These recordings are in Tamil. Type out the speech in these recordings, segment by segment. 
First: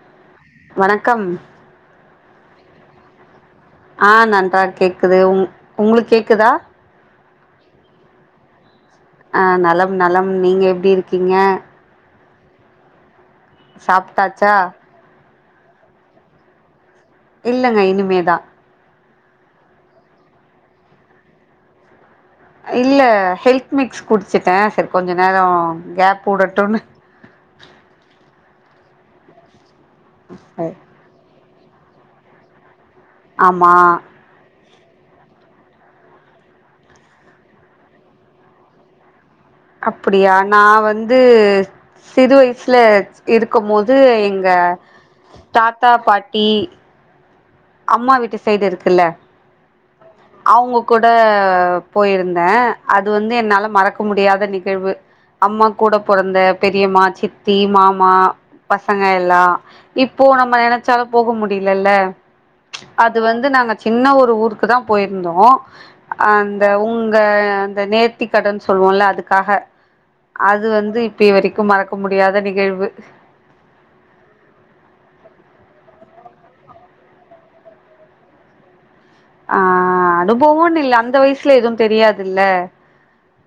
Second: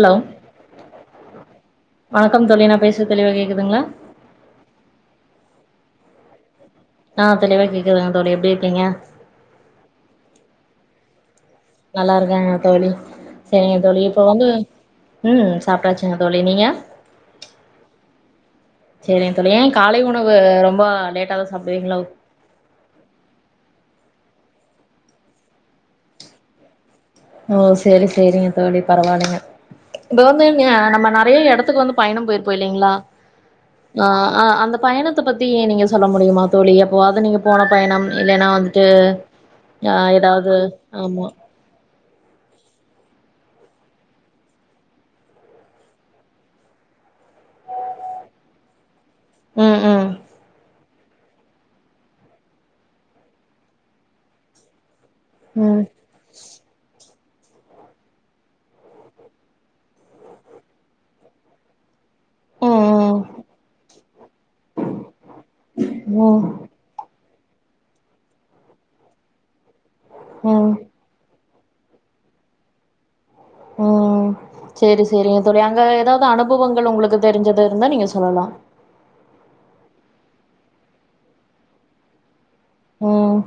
ஹலோ வணக்கம். வணக்கம் தோழி நா பேசுறது தெளிவா கேக் ஆ, நன்றா கேக்குது உங் உங்ளுக் கேக்குதா? ஆ, தெளிவா கேக்குதுங்க தோழி, எப்டிருக்கீங்க? அ, நலம் நலம் நீங்க எப்டி இருக்கீங்க? நல்லாருக்கேங்க தோழி. செரிங்க தோழி இப்ப வந்து, சாப்ட்டாச்சா ம் சாப்டாச்சுங்க தோழி நீங்க இல்லங்க, இனிமேதா சேரிங்க தோழி, ஏன காலை உணவு ரொம்ப லேட்டா தா சாப்டுவீங்களோ? இல்ல ஹெல்த் மிக்ஸ் குடிச்சட்டேன் சரி கொஞ்ச நேரம் கேப் உடட்டும்ன்னு ஓ செரி செரிங்க தோழி பரவில்லைங்க இப்ப வந்துங்க நம்ம நெறைய இடத்த துக்கு வந்து பயணம்யிருப்போ இலைங்களா ஆமா ஆஹ் ஆஹ் அந்த பயணத்தை பத்தி நீங்க சொல்ல முடியுமா தோழி எப்போவது நீங்க போன பயணம் இல்லைன்னா வந்துட்டு ஆ அப்படியா ஏதாவது நான் வந்து ஆமா சிறு வயசுல இருக்கும் போது எங்க தாத்தா பாட்டி அம்மா வீட்டு சைடு இருக்குல்ல உம் உம் அவுங்க கூட போயிருந்தேன் அது வந்து என்னால மறக்க முடியாத நிகழ்வு அம்மா ம் கூட பொறந்த பெரியம்மா சித் த்தி மாமா பசங்க எல்லா இப்போ நம்ம நினைச்சாலும் போக முடியலல்ல அது ம் வந்து நாங்க சின்ன ஒரு ஊருக்கு தான் போயிருந்தோம் ம் அந்த உங்க அந்த அந்த நேர்த்திக்கடனு சொல்லுவோம்ல அதுக்காக ம் அது ம் வந்து இப்ப இவரைக் கும் மறக்க முடியாத நிகழ்வு உம் செரி செரிங்க தோழி அங்க ஏதாவது அனுபவங்கள் உங்களுக்கு தெரிஞ்சது இருந்தா நீங்க சொல்லலா ஆஹ் அனுபவம்னு இல்ல அந்த வயசுல எதுவும் தெரியாதுல்ல உம்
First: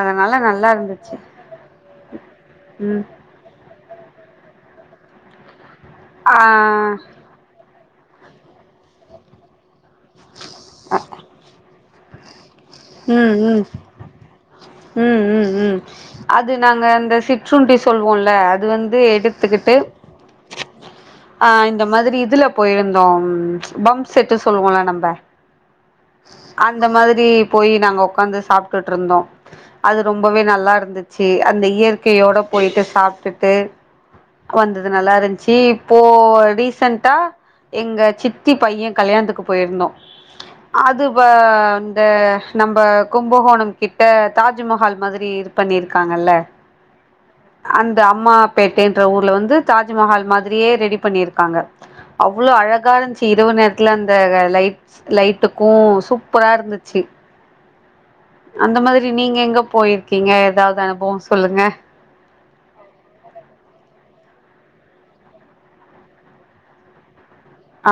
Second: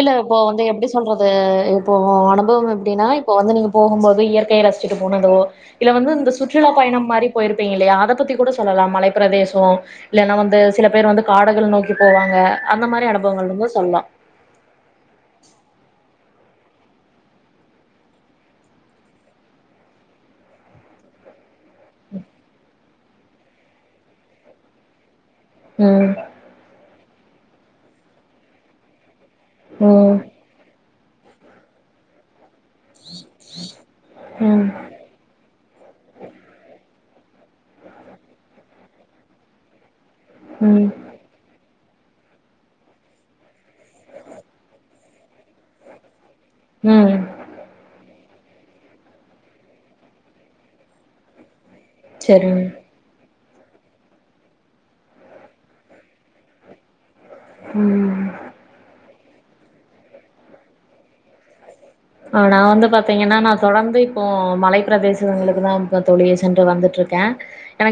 இல்ல இப்போ வந்து நல்லா எப்படி இருந்துச்சு சொல்றது இப்போ அனுபவம் ம் எப்படின்னா இப்போ வந்து நீங்க போகும்போது இயற் கை அ ரசிச்சுிட்டு போனதோ இல்ல வந்து இந்த ஆ சுற்றுலா பயணம் மாரி போயிருப்பீங்க இல்லையா அதாவ பத்தி கூட சொல்லலா மலை பிரதேசம் இல்லனா வந்து சில பேர் வந்து காடகள் நோக்கி போவாங்க அந்த மாதிர அனுபவங்கள்லும் ஓ சொல்லா உம் உம் உம் அது நாங்க அந்த சிற்றுண்டி சொல்லுவோம்ல அது வந்து எடுத்துக்கிட்டு ஆஹ் இந்த மாதிரி இதுல போயிருந்த தோம் பம் செட்டு சொல்லுவோங்கள நம்ம ம் அந்த மாதிரி ரி போய் நாங்க உக்காந்து சாப்பிட்டுட்டு இருந்தோம் அது ம் ரொம்பவே நல்லா இருந்து ச்சி அந்த இயற்கையோட போயிட்டு சாப்பிட்டுட்டு ம் வந்தது நல்லா இருந்துச்சு இப்போ ரீசன்ட் டா எங்க சித்தி பையன் கல்யாணத்துக்கு போயிருந்தோம் ம் அது வ ந்த நம்ம கும்பகோணம் கிட்ட தாஜ்மஹால் மாதிரி இருக் பண்ணியிருக்காங்கல்ல ம் அந்த அம்மா பேட்டைன்ற ஊர்ல வந்து தாஜ்மஹால் மாதிரியே ரெடி பண்ணியிருக்காங்க அவ்வளோ செரிங்க அழகாச்சு இரவு நேரத்துல அந்த லைட்ஸ் லைட்டுக்கும் சூப்பரா இருந்துச்சு ம் அந்த மாதிரி நீங்க எங்க போயிருக்கீங்க ஏதாவது அனுபவம் சொல்லுங்க ஆ நான் வந்து பாாரத்தீங்கன்னா நான் தொடர்ந்து இப்போ மலைப் பிரதேசங்களுக்கு தான் இப்ப நான் தோழி சென்று வந்துட்டு இருக்கேன்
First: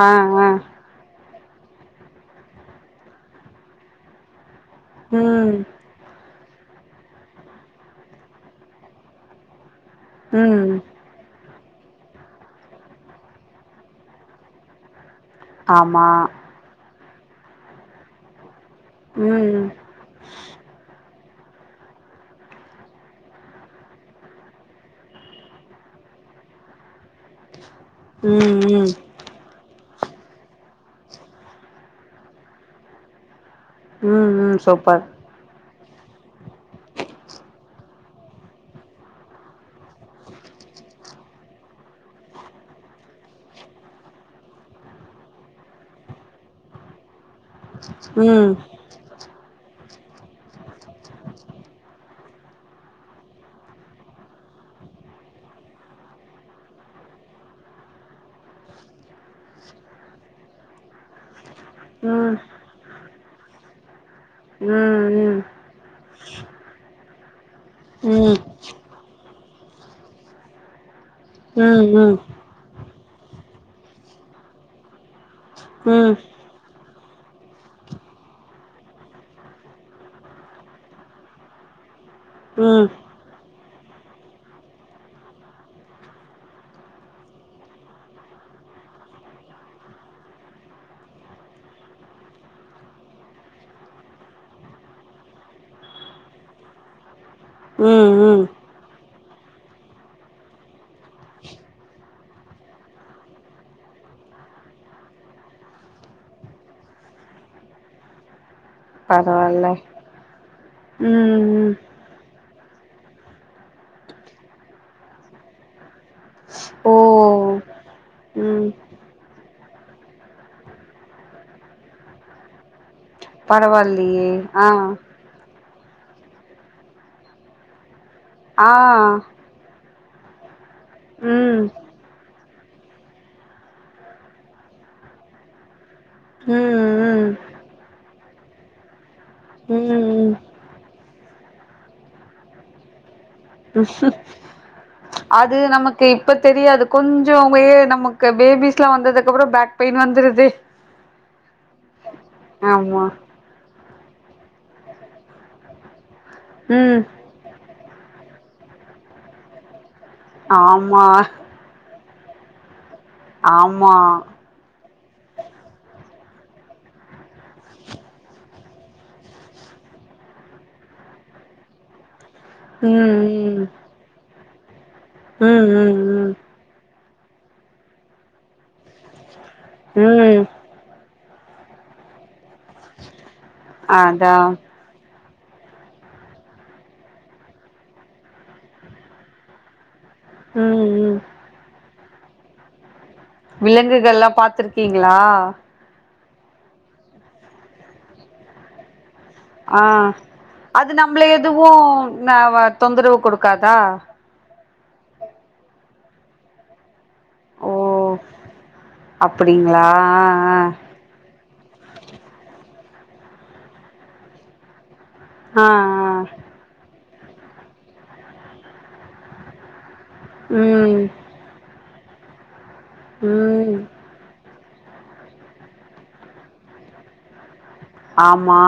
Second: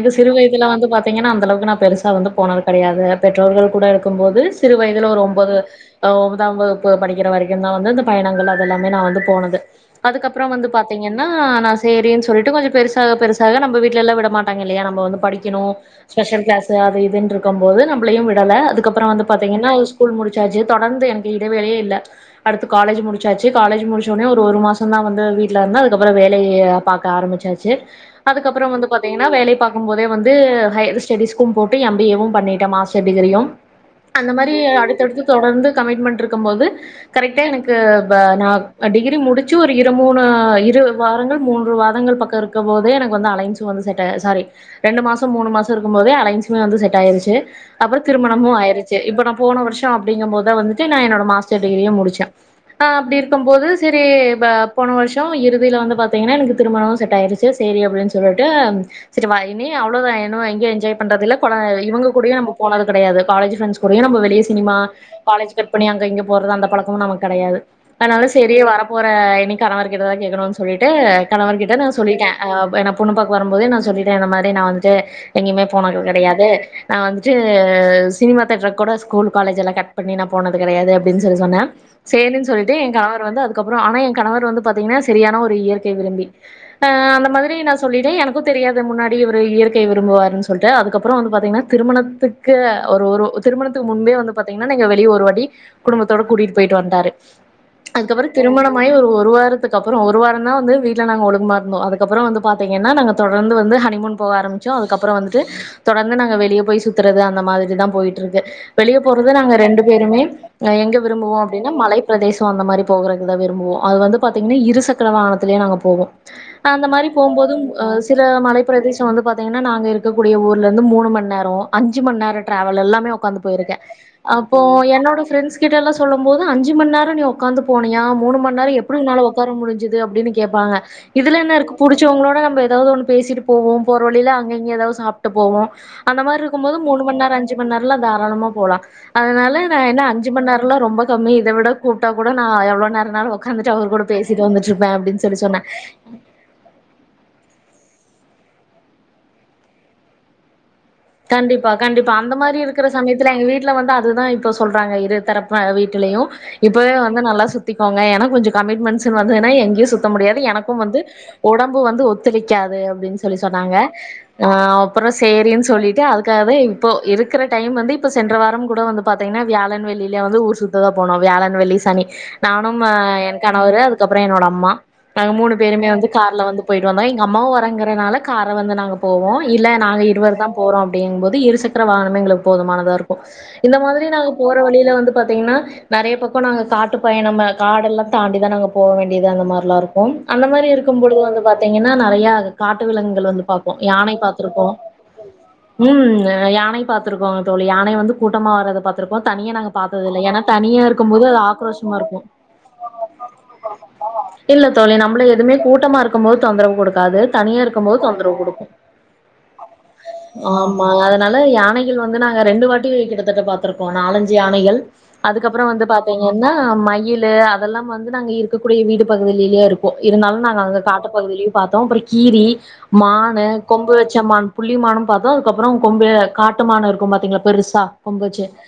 ஆ ஆ சிறுவயதுல வந்து பாத்தீங்கன்னா அந்த அளவுக்கு நான் பெருசா வந்து போனது கிடையாது பெற்றோர்கள் கூட இருக்கும்போது சிறு வயதுல ஒரு ஒன்பது ம் ஆ ஒன்பது வகுப்பு படிக்கிற வரைக்கும் தான் வந்து இந்த பயணங்கள் அதெல்லாம் நான் வந்து போனது அதுக்கு அப்புறம் வந்து ம் பாத்தீங்கன்னா ஆ செரின்னு சொல்லிட்டு கொஞ்சம் பெருசாக பெருசாக நம்ம வீட்டுலல்லாம் விட மாட்டாங்க இல்லையா நம்ம வந்து படிக்கணும் ஆமா ஸ்பெஷல் கிளாஸ் அது இ துன்னு இருக்கும் போது நம்மளையும் விடல அதுக் கப்புறம் வந்து ம் பாத்தீங்கன்னா ஸ்கூல் முடிச்சாசு தொடர்ந்து எனக் இடைவேளையே இல்லை அடுத்து காலேஜ் முடிச்சாச்சு காலேஜ் முடிச்சோடனே ஒரு மாசம் தான் வந்து வீட்டுல இருந்த அதுக்கப்புறம் வேலையை பார்க்க ஆரம்பிச்சாச்சு ம் அதுக்கப்புறம் வந்து ம் பாத்தீங்கன்னா வேலை பா இருக்கும் போதே வந்து ஹையர் ஸ்டெடீஸ்கும் போட்டு எம் பி ஏ வும் பண்ணிட்டேன் மாஸ்டர் டிகிரியும் அந்த ம் மாரி ம் அடுத்து சூப்பர் தடுத்து தொடர்ந்து கமிட்மெண்ட் இருக்கும் போது கரெக்டா எனக்கு இப்போ நான் டிகிரி முடிச்சு ஒரு இரு மூணு இரு வாரங்கள் மூன்று வாரங்கள் பக்கம் இருக்கும்போதே எனக்கு வந்து அலையன்ஸும் வந்து செட் ஸரி ரெண்டு மாதம் மூணு மாதம் இருக்கும்போதே அலையன்ஸுமே வந்து செட் ஆயிருச்சு அப்புறம் ம் திருமாணமும் ஆயிடுச்சு இப்ப நம் போன வருஷம் அப்படிங்கும் போதுதான் வந்துட்டு நான் என்னோட மாஸ்டர் டிகிரியே முடிச்சேன் ஆஹ் அப்படி இருக்கும் போது சரி போன வருஷம் இறுதியில வந்து பாத்தீங்கன்னா எனக்கு திருமணமும் செட் ஆயிருச்சு சரி அப்படின்னு சொல்லிட்டு சரி வாயினி அவ்வளவு தான் வேணும் எங்க என்ஜாய் பண்றதுல இப்பா இவங்க ம் கூடையும் நம்ம போனது கிடையாது காலேஜ் ஃப்ரெண்ஸ் கூட அப்டி நம்ப வெளிய ம் சினிமா ம் காலேஜ் கட் பண்ணி அங்க இங்கே போறது அந்த பழக்கமும் நமக்கு கெடையாது அதனால ம் சேரியே வர போற இன்னைக் கணவர் கிட்ட தா கேக்கணும்னு சொல்லிட்டு கணவன் ம் கிட்ட நா ம் சொல்லிட்டே ஆ ப என பொண்ணுப்பாக்க வரும்போதே நா சொல்லிட்டே. இந்த மாரி நா வந்துட்டு எங்கயுமே போனது ம் ம் கிடையாது நா வந்துட்டு சினிமா தேட்டரு கூட ஸ்கூல் காலேஜ் எல்லா கட் பண்ணி நா போனது கிடையாது. அப்டின்னு சொல்லி சொன்னே சே சொல்லிட்டு என் கணவர் வந்து அது அதுக்கு அப்புறோ ஆனா என் கணவர் வந்து பாத்தீங்கன்னா செரியான ஒரு இயற்கை விரும்பி. அஹ் அந்த மாரி நா சொல்லிட்டே எனக்கும் தெரியாது முன்னாடி இவரு இயற்கை விரும்புவாருன்னு சொல்டு அதுக்கப்புறோ வந்து பாத்தீங்கன்னா திருமணத்துக்கு ஒரு ஒரு திருமணத்துக்கு முன்பே வந்து பாத்தீங்கன்னா நாங்க வெளியே ஒரு வாட்டி குடும்பத்தோட கூட்டிட்டு போயிட்டு வந்தாரு. ம் அதுக்கப்புறோ ம் திருமணமாயி ஒரு ஒரு ஒரு வாரத்துக்கு அப்புறோ ஒரு வாரம் தா வந்து வீட் நாங்க ஒழுங்கமா இருந்தோம் அதுக்கப்புறோ வந்து பாத்தீங்கன்னா நாங்க தொடர்ந்து வந்து ஹனிமூன் போக ஆரமிச்சோ அதுக்கப்புறோ வந்துட்டு தொடர்ந்து நாங்க வெளியே போய் சுத்துறது அந்த மாரிதா போயிட்டு இருக்கு. வெளியே போறது நாங்க பரவால்ல ரெண்டு பேருமே, எங்க விரும்புவோ ம் ம் அப்டின்னு மலை. சோ அந்த மாரி போகறதுதா விரும்புவோ, அது வந்து பாத்தீங்கன்னா இரு சக்கர வாகனத்திலயே நாங்க போவோ அந்த ஓ மாரி போகும் போதும் ஹ் சில மலைப் ம் பிரதேசம் வந்து பாத்தீங்கன்னா. நாங்க இருக்கூடிய ஊர்ல இருந்து மூணு மணி நேரோ அஞ்சு மணி நேரோ டிரவல் எல்லாமே உக்கார்ந்து போயிருக்கே பரவால்லியே அப்போ ஆ என்னோட ஃப்ரரெண்ட்ஸ் கிட்டாலா சொல்லும் போது, அஞ்சு மணி நேரோ பின்னாடி உக்காந்து போனிய மூணு ஆ மணிநேரம், எப்படி உன்னால உக்கார முடிச் து அப்டின்னு கேப்பாங்க. இதுல என்ன ம் இருக்கு, புடிச்சவங்களோட நம்ம இரு ஏதாவது ஒண்ணு பேசிட்டு போவோ போற வழியில அங்க இங்க ஏதாவது சாப்ட்டு போவோ அந்த மாரி ம் இருக்கும் போது மூணு ம் மணிநேரோ, அஞ்சு மணி நேரம்ல தா தினமு போலாம். அதனால நா ம் என்ன அஞ்சு ம் மணி நேரம்லா ரொம்ப கம்மி இத விட கூப்டா கூட நான் எவ்ளோ நேரோ சொன்னே அது நமக்கு இப்ப தெரியாது. கொஞ்சோ அப்டியே நமக்கு. க்கு பேபிஸ்லா வந்ததுக்கு அப்பறோ பேக் பெயின் வந்துருது. கண்டிப்பா கண்டிப்பா அந்த மாரி இருக்கிற ஆமா சமயத்துல எங்க வீட்ல வந்து அத் அதுதா இப்ப சொல்றாங்க இரு தரப்பு வீட்டுலையு இப்வே ம் வந்து நல்லா சுத் திக்கோங்க ஏன்னா கொஞ்ச கமிடமெண்ட்ஸ்னு வந்துன்னா எங்கய சு த்த முடியாது எனக்கும் வந்து ஆமா உடம்பு வந்து ஒத்து த்துழைக்காது அப்டின்னு சொல்லி சொன்னாங்க ஆமா ஆ அப்றோ சேரின்னு சொல்லிட்டு அதுக்காக இப்போ இருக்கிற டைம் வந்து இப்ப சென்ற வாரம் கூட வந்து பாத்தீங்கன்னா வியாழன்வெள்ளியில வந்து ஊர் சுத்ததா போனோம் வியாழன் வெள்ளி சனி நானும் என் ம் கணவரு அதுக்கப்பற என்னோட அம் அம்மா நாங்க மூணு ம் பேருமே ம் வந்து ம் கார்ல வந்து போயிட்டு வந்தோ அம்மாவு வரங்கறனால கார்ல வந்து நாங்கள் போவோம் இல்ல நாங்க ம் இருவர் ம் தா அப்படிங்கும்போது இரு சக்கர வாகனம் எங்ளுக் போதுமானதா இருக்கு இந்த மாதிரி நாங்க அதா போற வழியில வந்து பாத்தீங்கன்னா நெறைய பக்கம் நாங்க காட்டு பயணம் காடெல்லா தாண்டிதா நாங்க போக வேண்டியது அந்த மாரிலா இருக்கும் கும் அந்த மாதிரி ம் இருக்கும் ம் பொழுது வந்து பாத்தீங்கன்னா நெறையா காட்டு விலங்கு விலங்குகள்ல்லா பாத்துருக்கீங்களா ம் யானை பாத்துருக்கோங்க தோழி யானை வந்து கூட்டமா வர்த பாத்து ஆ அது இருக்கும் நம்மள போது அது எதுவு ஆக்ரோஷமா இருக்கு ந தொந்தரவு கொடுக்காதா இல்ல தோழி நம்மள எதுவுமே கூட்டமாக இருக்கும்போது தொந்தரவு கொடுக் காது தனியா ஓ இருக்கும்போது தொந்தரவு கொடுக்கும் அப்டிங்களா ஆமா அதனால யானைகள் வந்து நாங்க ரெண்டு வாட் டி கிட்டத்தட்ட பாத்திருக்கோ நாலஞ்சு யானைகள் அதுக்கப்பற ஆ ஆ வந்து பாத்தீங்கன்னா மயில் லு அதெல்லா வந்து நாங்க இருக்கக்கூடிய வீடு பகுதியிலேயே இரு இருந்தாலு ஆ நாங்க அங்க ம் காட்டு பகுதியிலயும் பாத்தோம் அ கீரி மானு ம் கொம்பு வச்ச மான் புள்ளிமானும் பாத்தோ அதுக்கப்பற கொம்பு காட்டுமானு இருக்கும் பாத்தீங்களா பெருசு சா கொம்புவச்சு ஆமா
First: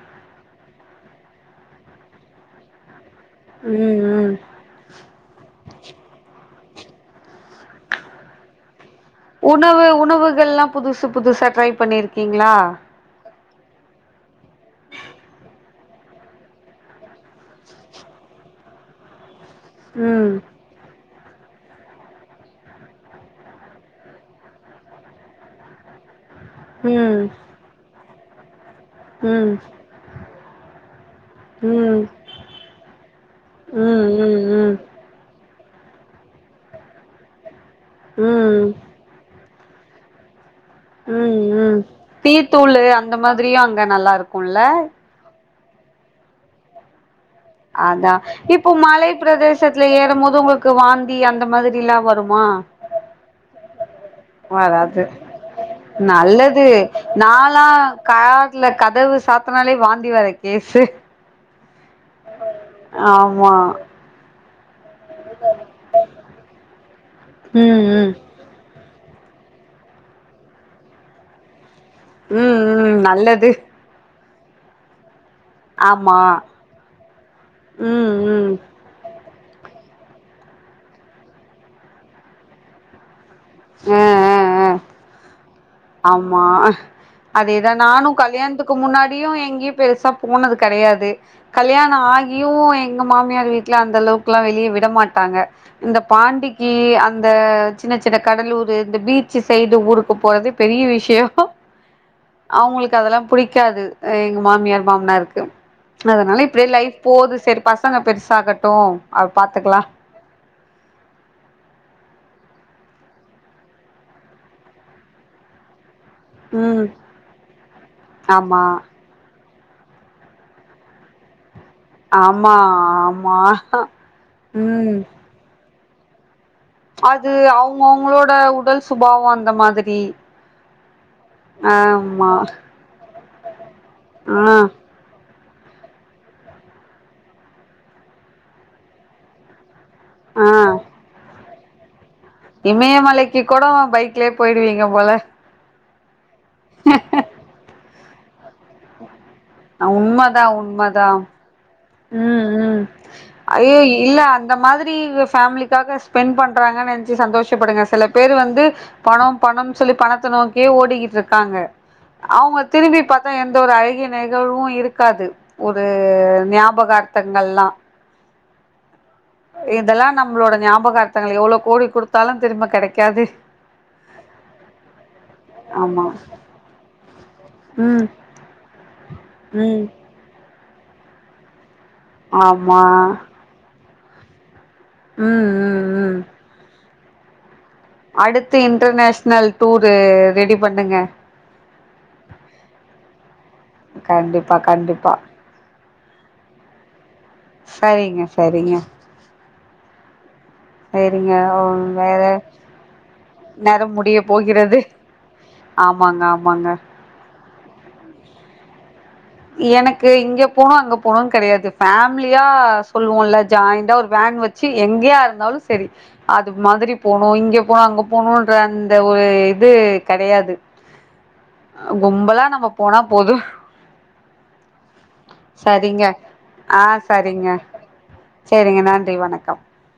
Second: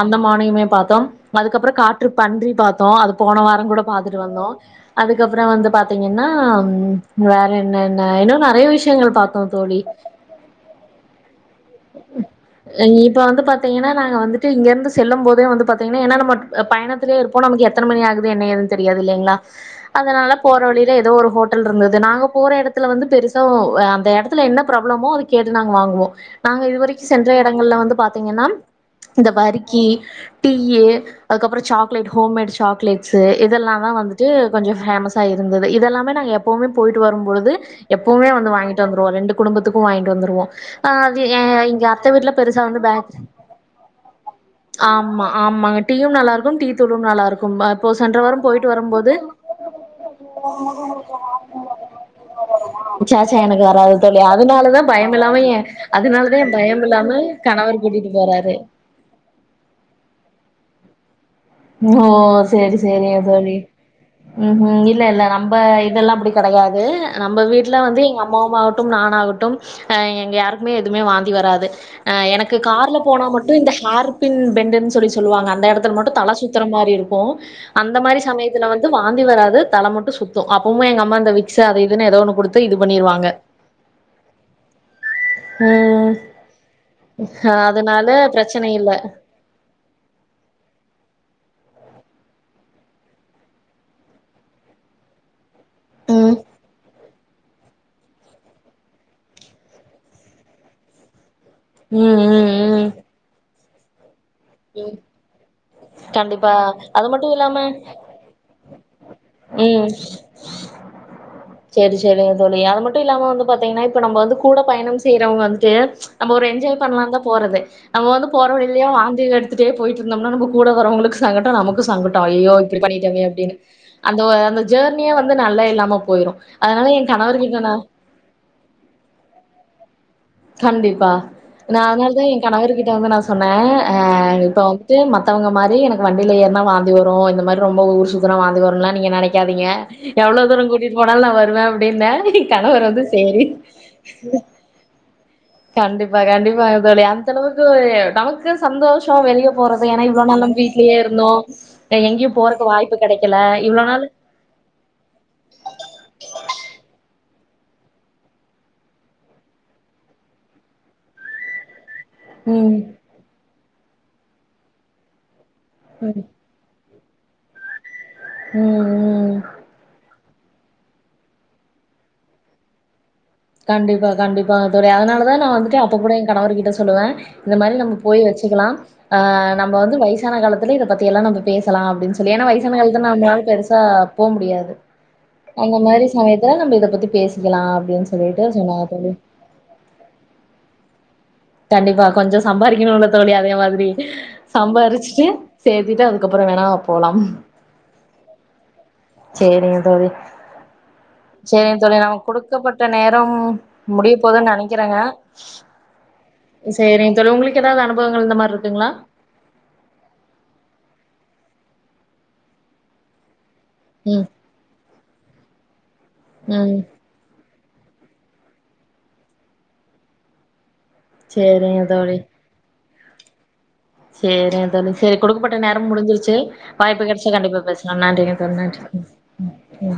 அந்த மானையுமே பார்த்தோம் அதுக்கப்புறம் காற்று பன்றி பார்த்தோம் அது போன வாரம் கூட ம் பாார்த்துட்டு ம் வந்தோம் அதுக்கப்புறம் வந்து பாார்த்தீங்கன்னா உம் வேற என்னன இன்னும் நெறைய விஷயம் விஷயங்கள் பாத்தோம் தோழி உணவுகள் எல்லா புதுசு புதுசா ட்ரை பண்ணிருக்கீங்களா இப்ப வந்து பாத்தீங்கன்னா நாங்க வந்துட்டு இங்கிருந்து செல்லும் போதே வந்து பாத்தீங்கன்னா ஏன்னா நம்ம பயணத்தே இருப்போம் நமக்கு எத்த மணி ஆகுது என்ன ஏது தெரியாது இல்லைங்களா அதனால ம் போற வழியில ஏதோ ஒரு ஹோட்டல் இருந்தது நாங்க போற இடத்துல வந்து பெருச அந்த இடத்துல என்ன ப்ராப் ப்ராவளமோ அது கேட்டு நாங்க வாங்குவோம் நாங்க இதுவரைக்கும் ம் சென்ற இடங்கள்ல வந்து பாத் பாத்தீங்கன்னா இந்த ம் வரிக்கி டீய அதுக்கப்புறம் ம் ம் சாக்லேட் ஹோம்மேட் சாக்லேட்ஸ் இதெல்லா தான் வந்துட்டு ம் கொஞ்சோ ம் ஃபேமஸா இருந்தது இதெல்லாமே நாங்க எப்பவுமே போயிட்டு வரும் பொழுது ம் எப்பவுமே வந்து ம் வாங்கிட்டு வந்துருவோம் ரெண்டு குடும்பத் குடும்பத்துக்கும் வாங்கிட்டு வந்துவோம் உம் உம் டீ வந்து தூள்ளு பேக் அந்த மாதிரியும் அங்க நல்லா இருக்கும்ல ஆமா ஆமாங்க டீம் நல்லா இருக்கும் டீத்தூள்ளும் நல்லா இருக்கும் இப்போ சென்ற அதான் வாரம் இப்போ போயிட்டு மலை வரும்போது பிரதேசத்துல ஏறும் போது உங்களுக்கு வாந்தி அந்த மாதிரில்லா வருமா சேச்சா எனக்கு வராது தோழி அதனாலதா வராது பயம் இல்லாம எ அதனாலதா எ நல்லது பயம் இல்லாம நாளா கணவர் கூட்டிட்டு போறாரு காத்துல கதவு சாத்தனாலே வாந்தி வர கேசு ஓ செரி செரிங்க ஆமா தோழி உம் உம் இரு இல்ல இல்ல நம்ம இதெல்லா அப்படி கிடையாது நம்ம வீட்டுல ம் வந்து ம் எங்க அம்மா அம்மாவட்டும் நான் ஆகட்டும் எங்க யாருக்குமே எதுவுமே வாந்தி வராது அ எனக்கு ம் ம் கார்ல போனா நல்லது மட்டும் இந்த ஆர் பின் பேண்ட்னு சொல்லி சொல்லுவங்க அந்த இடத்துல மட்டும் ஆமா தல சுத்தும் சுத்துற மாரி இருக்கும் அந்த ம் மாரி ம் சமயத்தில்ல வந்து வாந்தி வராது அ தலை மட்டும் சுத்தும் அப்பமே எங்க அம்மா இந்த வ விக் அதை இதுன்னு ஏதோ ஒ கொடுத்து இது பண்ணிருவாங்க உம் உம் உம் ம். ஆமா அதேதான் அதனால நானும் பிரச்சனை கல்யாணத்துக்கு இல்ல. முன்னாடியும் எங்கேயும் பெருசா போனது கிடையாது கல்யாணம் ஆகியும் எங்க மாமியார் வீட்டுல அந்த அளவுக்குல்லா வெளியே விட மாட்டாங்க இந்த ம். பாண்டிக்கு அந் இந்த சின்ன சின்ன கடலூர் இந்த பீச்சு சைடு ஊருக்கு போறது பெரிய விஷயம் உம் உம் உம் காது அ எங்க மாமியார் மாமனாருக்கு அதனால கண்டிப்பா. இப்டியே லைஃப் அது போது மட்டும் இல்லாம செர் பசங்க பெருசாகட்டு அப் பாத்துக்லா ம். சேரி சேரிங்க தோழி அது மட்டு இல்லாம வந்து பாத்தீங்னா இப்ப நம்ப வந்து கூட பயணம் செய்றவுங்க வந்துட்டு நம்ப ஒரு என்ஜாய் ம் பண்ணலாந்தா போறது நம்ம வந்து போற ஆமா வழிலே வா மிட் எடுத்துட்டே போயிட்ருந்தம்னா நம்ப கூட வரவுங்களுக்கு சங்கட்ட நமக் கு சங்கட்டொ ஐயோ ஆமா இப்புடி பண்ணிட்டமே ஆமா அப்டினு அந்த ஒ அந்த ம் ஜேர்னிய வந்து நல்லா இல்லா ம போயிரு அதனால என் அது கணவர்கிட்ட நா அவுங்கவுங்களோட உடல் சுபாவொ அந்த மாதிரி கண்டிப்பா நா அதனால்தா ஆமா என் கணவர் கிட்ட வந்து நா சொன்னே அ ஆ இப்பொ வந்துட்டு மத்தவுங்க மாரி எனக்கு வண்டில ஏற்னா வாந்தி வரு இந்த மார் ரொம்ப ஊர் சுத்துனா வாந்தி வருன்லா நீங்க நெனைக்காதீங்க எவ்ளோ தூரங் கூட்டிட் போனால் நா வருவே அப்டினெ இமய மலைக்கி கொடோ பைக்லே போய்டுவீங்க போல கண்டிப்பா கண்டிப்பாங்க தோழி அந்தளவுக்கு நமக் கு சந்தோஷொ வெளிய போறது ஏனா இவ்ளோ நாள் நம் வீட்லே இருந்தோ எங்கேயு உம் போறக்கு உம் வாய்ப்பு கெடைக்கல ஐயோ இவ்ளோ நாள் இல்ல அந்த மாதிரி ஃபேமிலிக்காக ஸ்பெண்ட் பண்றாங்க நெனச்சு சந்தோஷப்படுங்க செல பேர் வந்து பணொ பணம் சொல்லி பணத்த நோக்கியே ஓடிக்கிட்ருக்காங்க அவுங்க ம் திரும்பி பாத்தா எந்த ஒரு ஐ ம் நெகழ்வு இருக்காது ஒரு ம் ஞா பகர்த்தங்கள்லா உம் இதெல்லா நம் உங்ளோட ஞாபகர்த்தங்கள் எவ்ளோ கோடி குடுத்தாலு திரும்ப கெடைக் கண்டிப்பா கண்டிப்பாங்க தோழி அதனாலதா நா வந்துட்டு அப்ப ஆமா கூட எங்கணவர் கிட்ட சொல்லுவே இந்த மாரி நம்ப ம் போய் வச்சுக்கலா ஆ நம்ப ம் வந்து வயசான காலத் துல இத பத்தியெல்லா நம்ப பே சலா அப்டின் சொல்லி ஏனா வயசானா ஆமா காலத்துல் நம்ளால் பெருசா போ முடியாது ம் அந்த ம் மாரி ம் சமயத்துல நம்ப இத பத்தி பேசிக்கெலா அப்டின் அடுத்து இன்டர்நேஷ்னல் டூரு ரெடி பண்ணுங்க கண்டிப்பா கொஞ்சொ சம்பாரிக்கெணுல்ல தோழி அ அதே மாதிரி கண்டிப்பா கண்டிப்பா சம்பாதிச்சுட்டு சேர்த்திட்டு அதுக்கப்புறம் வேணாம போகலாம் சரிங்க சரிங்க சரிங்க தோழி சரிங்க சரிங்க தோழி நம்ம வேற குடுக்கப்பட்ட நேரம் நேரம் முடிய போதும்ன்னு போகிறது நினைக்கிறேங்க ஆமாங்க ஆமாங்க சரி தோழி உங்களுக்கு ஏதாவது அனுபவங்கள் இந்த மாதிரி இருக்குங்களா எனக்கு இங்க போகனும் அங்க போகணும்னு கிடையாது ஃபேமிலியா சொல்லுவோம்ல்ல ஜாயின்ண்டா ஒரு ம் வேன் வச்சு எங்கேயா இருந்தாலும் சரி அது ம் மாதிரி போனும் இங்க போனும் அங்க போனும்ன்ற அந்த ஒரு இது கிடையாது சரிங்க தோழி போனா போது சரிங்க த சரி கொடுக்கப்பட்ட நேரம் சரிங்க முடிஞ்சிருச்சு ஆ வாய்ப்பு கிடைச்சா சரிங்க கண்டிப்பா பேசலாம் நன்றிங்க த சரிங்க வணக்கம் நன்றி